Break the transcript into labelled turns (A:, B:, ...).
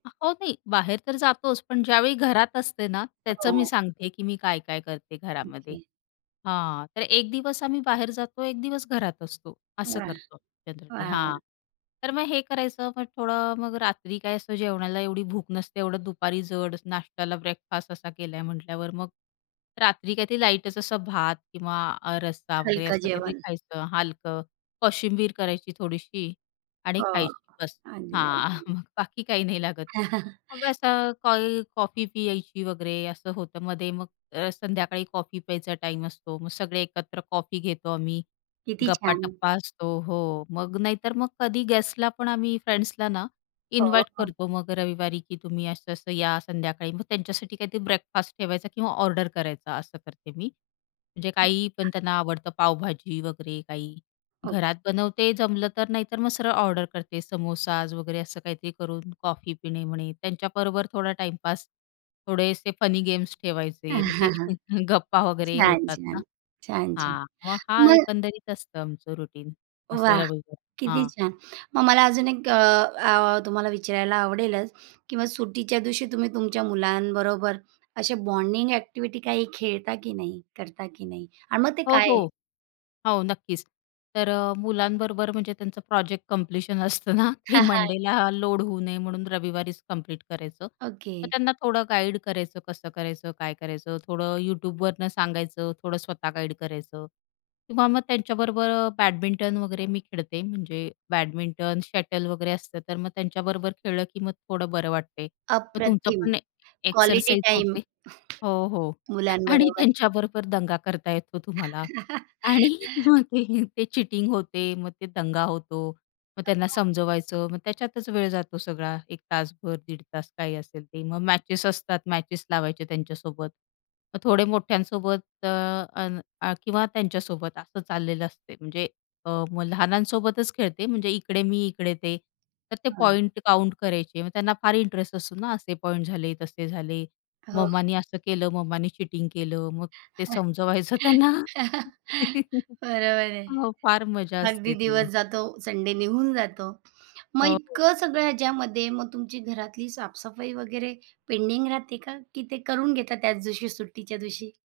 A: आ हो, नाही बाहेर तर जातोच, पण ज्यावेळी घरात असते ना, त्याचं मी
B: हो.
A: सांगते आहे की मी काय-काय करते घरामध्ये
B: ओके.
A: हां, तर एक दिवस आम्ही बाहेर जातो, एक दिवस घरात असतो. असं
B: वाह!
A: करतो जनरली
B: वाह, वाह!
A: हां. तर मग हे करायचं, मग थोडं मग रात्री काय असं जेवणाला एवढी भूक नसते, एवढं दुपारी जड नाश्त्याला ब्रेकफास्ट असा केला आहे म्हटल्यावर, मग रात्री काहीतरी लाईटच असं भात किंवा अ, रस्सा वगैरे
B: हलकं
A: असं काहीतरी
B: जेवण.
A: खायचं हलकं, कोशिंबीर करायची थोडीशी आणि
B: हो
A: खायची, बस
B: आणि.
A: हां.
B: [unintelligible]
A: मग बाकी काही नाही लागत. मग असं कोई कॉफी प्यायची वगैरे असं होतं मध्ये, मग अ, संध्याकाळी कॉफी प्यायचा टाईम असतो, मग सगळे एकत्र कॉफी घेतो आम्ही.
B: किती छान!
A: गप्पा-टप्पा असतो हो, मग नाहीतर मग कधी गेस्टला पण आम्ही फ्रेंड्सला ना
B: हो,
A: इन्व्हाईट
B: हो.
A: करतो मग रविवारी की "तुम्ही असं-असं या संध्याकाळी," मग त्यांच्यासाठी काहीतरी ब्रेकफास्ट ठेवायचा किंवा ऑर्डर करायचा असं करते मी. म्हणजे काही पण त्यांना आवडतं पावभाजी वगैरे काही.
B: ओके.
A: घरात बनवते जमलं तर, नाही तर मग सरळ ऑर्डर करते समोसाज वगैरे असं काहीतरी करून कॉफी पिणे म्हणे त्यांच्याबरोबर थोडा टाईमपास, थोडेसे फनी गेम्स ठेवायचे, मग ते गप्पा वगैरे
B: छान,
A: होतात ना
B: छान! छान, छान!
A: हां, मग हा
B: मग
A: एकंदरीत असतं आमचं रुटीन, असं
B: वाह!
A: रविवारी
B: किती
A: हां.
B: छान! मग मला अजून एक अ, अ, तुम्हाला विचारायला आवडेलच की मग सुट्टीच्या दिवशी तुम्ही तुमच्या मुलांबरोबर असे बॉन्डिंग अ‍ॅक्टिव्हिटी काही खेळता की नाही? करता की नाही? आणि मग ते
A: हो,
B: काय आहे?
A: हो. हो, नक्कीच. तर अ, मुलांबरोबर म्हणजे त्यांचं प्रोजेक्ट कंप्लीशन असतं ना, ते मंडेला लोड होऊ नये म्हणून रविवारीच कंप्लीट करायचं. मग
B: ओके.
A: त्यांना थोडं गाईड करायचं, कसं करायचं, काय करायचं, थोडं YouTubeवरनं सांगायचं, थोडं स्वतः गाईड करायचं किंवा मग त्यांच्याबरोबर अ, बॅडमिंटन वगैरे मी खेळते, म्हणजे बॅडमिंटन, शटल वगैरे असतं, तर मग त्यांच्याबरोबर खेळलं की मग थोडं बरं वाटते. मग तुमचं
B: अप्रतिम!
A: पण एक
B: क्वालिटी
A: एक्सरसाइज
B: टाईम.
A: होते हो, हो. आणि
B: मुलांबरोबर.
A: त्यांच्याबरोबर दंगा करता येतो तुम्हाला. आणि मग ते ते चीटिंग होते, मग तो दंगा होतो. मग त्यांना
B: [unintelligible]
A: समजवायचं, मग त्याच्यातच वेळ जातो सगळा, एक तासभर दीड तास काही असेल ते. मग मॅचेस असतात, मॅचेस लावायचे त्यांच्यासोबत. मग थोडे मोठ्यांसोबत अ, अन् अ, किंवा त्यांच्यासोबत असं चाललेलं असतं म्हणजे अ, मग लहानांसोबतच खेळते, म्हणजे इकडे मी, इकडे ते. तर ते
B: हां.
A: पॉईंट काउंट करायचे, मग त्यांना फार इंटरेस्ट असतो ना, असे पॉईंट झाले, तसे झाले,
B: हो.
A: मम्माने असं केलं, मम्माने चीटिंग केलं, मग ते समजवायचं त्यांना.
B: बरोबर आहे.
A: हो, फार मजा
B: अगदी
A: असते
B: दिवस
A: ती.
B: जातो संडे निघून जातो. मग
A: हो, हो.
B: इतकं सगळं ह्याच्यामध्ये मग तुमची घरातली साफसफाई वगैरे पेंडिंग राहते का? की ते करून घेता त्याच दिवशी सुट्टीच्या दिवशी?